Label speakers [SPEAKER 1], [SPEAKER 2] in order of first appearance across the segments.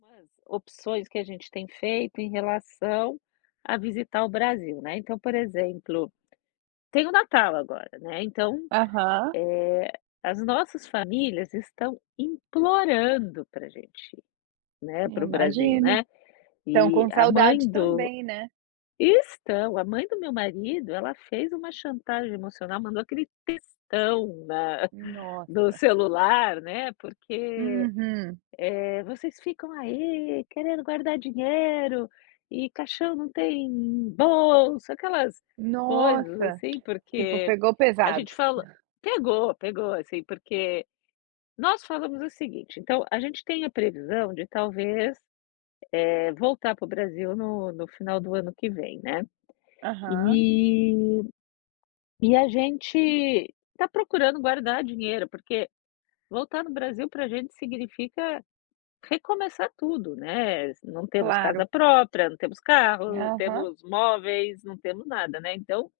[SPEAKER 1] Nas opções que a gente tem feito em relação a visitar o Brasil, né, então por exemplo, tem o natal agora, né, então,
[SPEAKER 2] Aham.
[SPEAKER 1] eh, as nossas famílias estão implorando pra gente ir, né, pro Brasil,
[SPEAKER 2] Imagino.
[SPEAKER 1] né.
[SPEAKER 2] Estão
[SPEAKER 1] E
[SPEAKER 2] com
[SPEAKER 1] a mãe
[SPEAKER 2] saudade
[SPEAKER 1] do
[SPEAKER 2] também, né.
[SPEAKER 1] estão, a mãe do meu marido ela fez uma chantagem emocional, mandou aquele textão na no
[SPEAKER 2] Nossa.
[SPEAKER 1] celular, né, porque,
[SPEAKER 2] Uhum.
[SPEAKER 1] eh, "vocês ficam aí querendo guardar dinheiro, e caixão não tem bolsa", aquelas coisas
[SPEAKER 2] Nossa,
[SPEAKER 1] assim
[SPEAKER 2] tipo
[SPEAKER 1] porque
[SPEAKER 2] pegou
[SPEAKER 1] a
[SPEAKER 2] pesado.
[SPEAKER 1] gente falou pegou, pegou assim porque, nós falamos o seguinte, então a gente tem a previsão de talvez, eh, voltar pro Brasil no no final do ano que vem, né.
[SPEAKER 2] Aham.
[SPEAKER 1] E, e a gente está procurando guardar dinheiro porque, voltar no Brasil pra gente significa recomeçar tudo, né, não temos casa
[SPEAKER 2] Claro.
[SPEAKER 1] própria, não temos carro,
[SPEAKER 2] Aham.
[SPEAKER 1] temos móveis, não temos nada, né, então,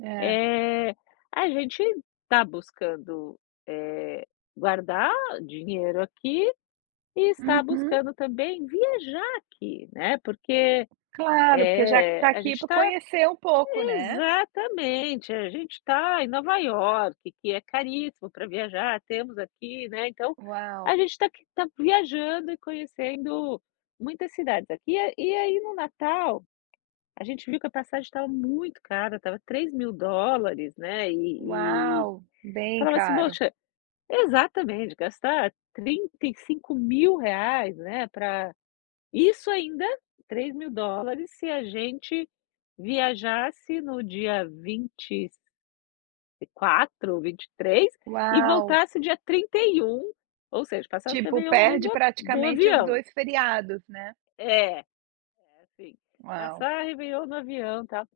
[SPEAKER 2] É.
[SPEAKER 1] eh, a gente está buscando, eh, guardar dinheiro aqui, e está
[SPEAKER 2] Uhum.
[SPEAKER 1] buscando também viajar aqui, né, porque,
[SPEAKER 2] Claro, porque já que
[SPEAKER 1] eh,
[SPEAKER 2] está
[SPEAKER 1] a
[SPEAKER 2] aqui,
[SPEAKER 1] gente
[SPEAKER 2] para
[SPEAKER 1] está
[SPEAKER 2] conhecer um pouco, né.
[SPEAKER 1] exatamente a gente está em Nova Iorque que é caríssimo pra viajar temos aqui, né, então, a
[SPEAKER 2] Uau.
[SPEAKER 1] gente está aqui está viajando e conhecendo muitas cidades aqui, e a e aí no Natal, a gente viu que a passagem estava muito cara, estava $3.000 né e e,
[SPEAKER 2] Uau, bem
[SPEAKER 1] falava assim
[SPEAKER 2] caro.
[SPEAKER 1] poxa, exatamente gastar R$ 35.000 né, pra, isso ainda, $3.000 se a gente viajasse no dia 20 quatro, 23 e
[SPEAKER 2] Uau.
[SPEAKER 1] voltasse dia 31 ou seja, passasse o
[SPEAKER 2] Tipo,
[SPEAKER 1] réveillon dentro do
[SPEAKER 2] perde
[SPEAKER 1] ho do
[SPEAKER 2] praticamente os
[SPEAKER 1] avião.
[SPEAKER 2] 2 feriados, né.
[SPEAKER 1] É, é assim,
[SPEAKER 2] Uau.
[SPEAKER 1] passar réveillon no avião tal.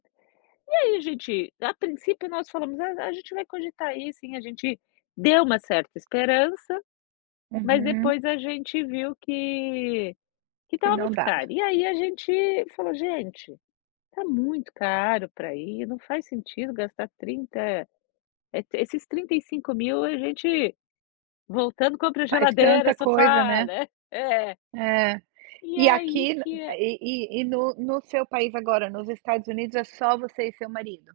[SPEAKER 1] E aí a gente, a princípio nós falamos não, não a gente vai cogitar ir sim, a gente deu uma certa esperança, mas
[SPEAKER 2] Uhum.
[SPEAKER 1] depois a gente viu que, que
[SPEAKER 2] Que
[SPEAKER 1] estava
[SPEAKER 2] não
[SPEAKER 1] muito
[SPEAKER 2] dava.
[SPEAKER 1] caro, e aí a gente falou: "Gente, tá muito caro pra ir, não faz sentido gastar 30, eh, esses 35.000 a gente voltando, compra
[SPEAKER 2] Faz
[SPEAKER 1] geladeira,
[SPEAKER 2] tanta coisa,
[SPEAKER 1] sofá,
[SPEAKER 2] né.
[SPEAKER 1] né". É.
[SPEAKER 2] Eh,
[SPEAKER 1] E
[SPEAKER 2] e
[SPEAKER 1] aí
[SPEAKER 2] aqui
[SPEAKER 1] que é
[SPEAKER 2] e e e no no seu país agora nos Estados Unidos, é só você e seu marido?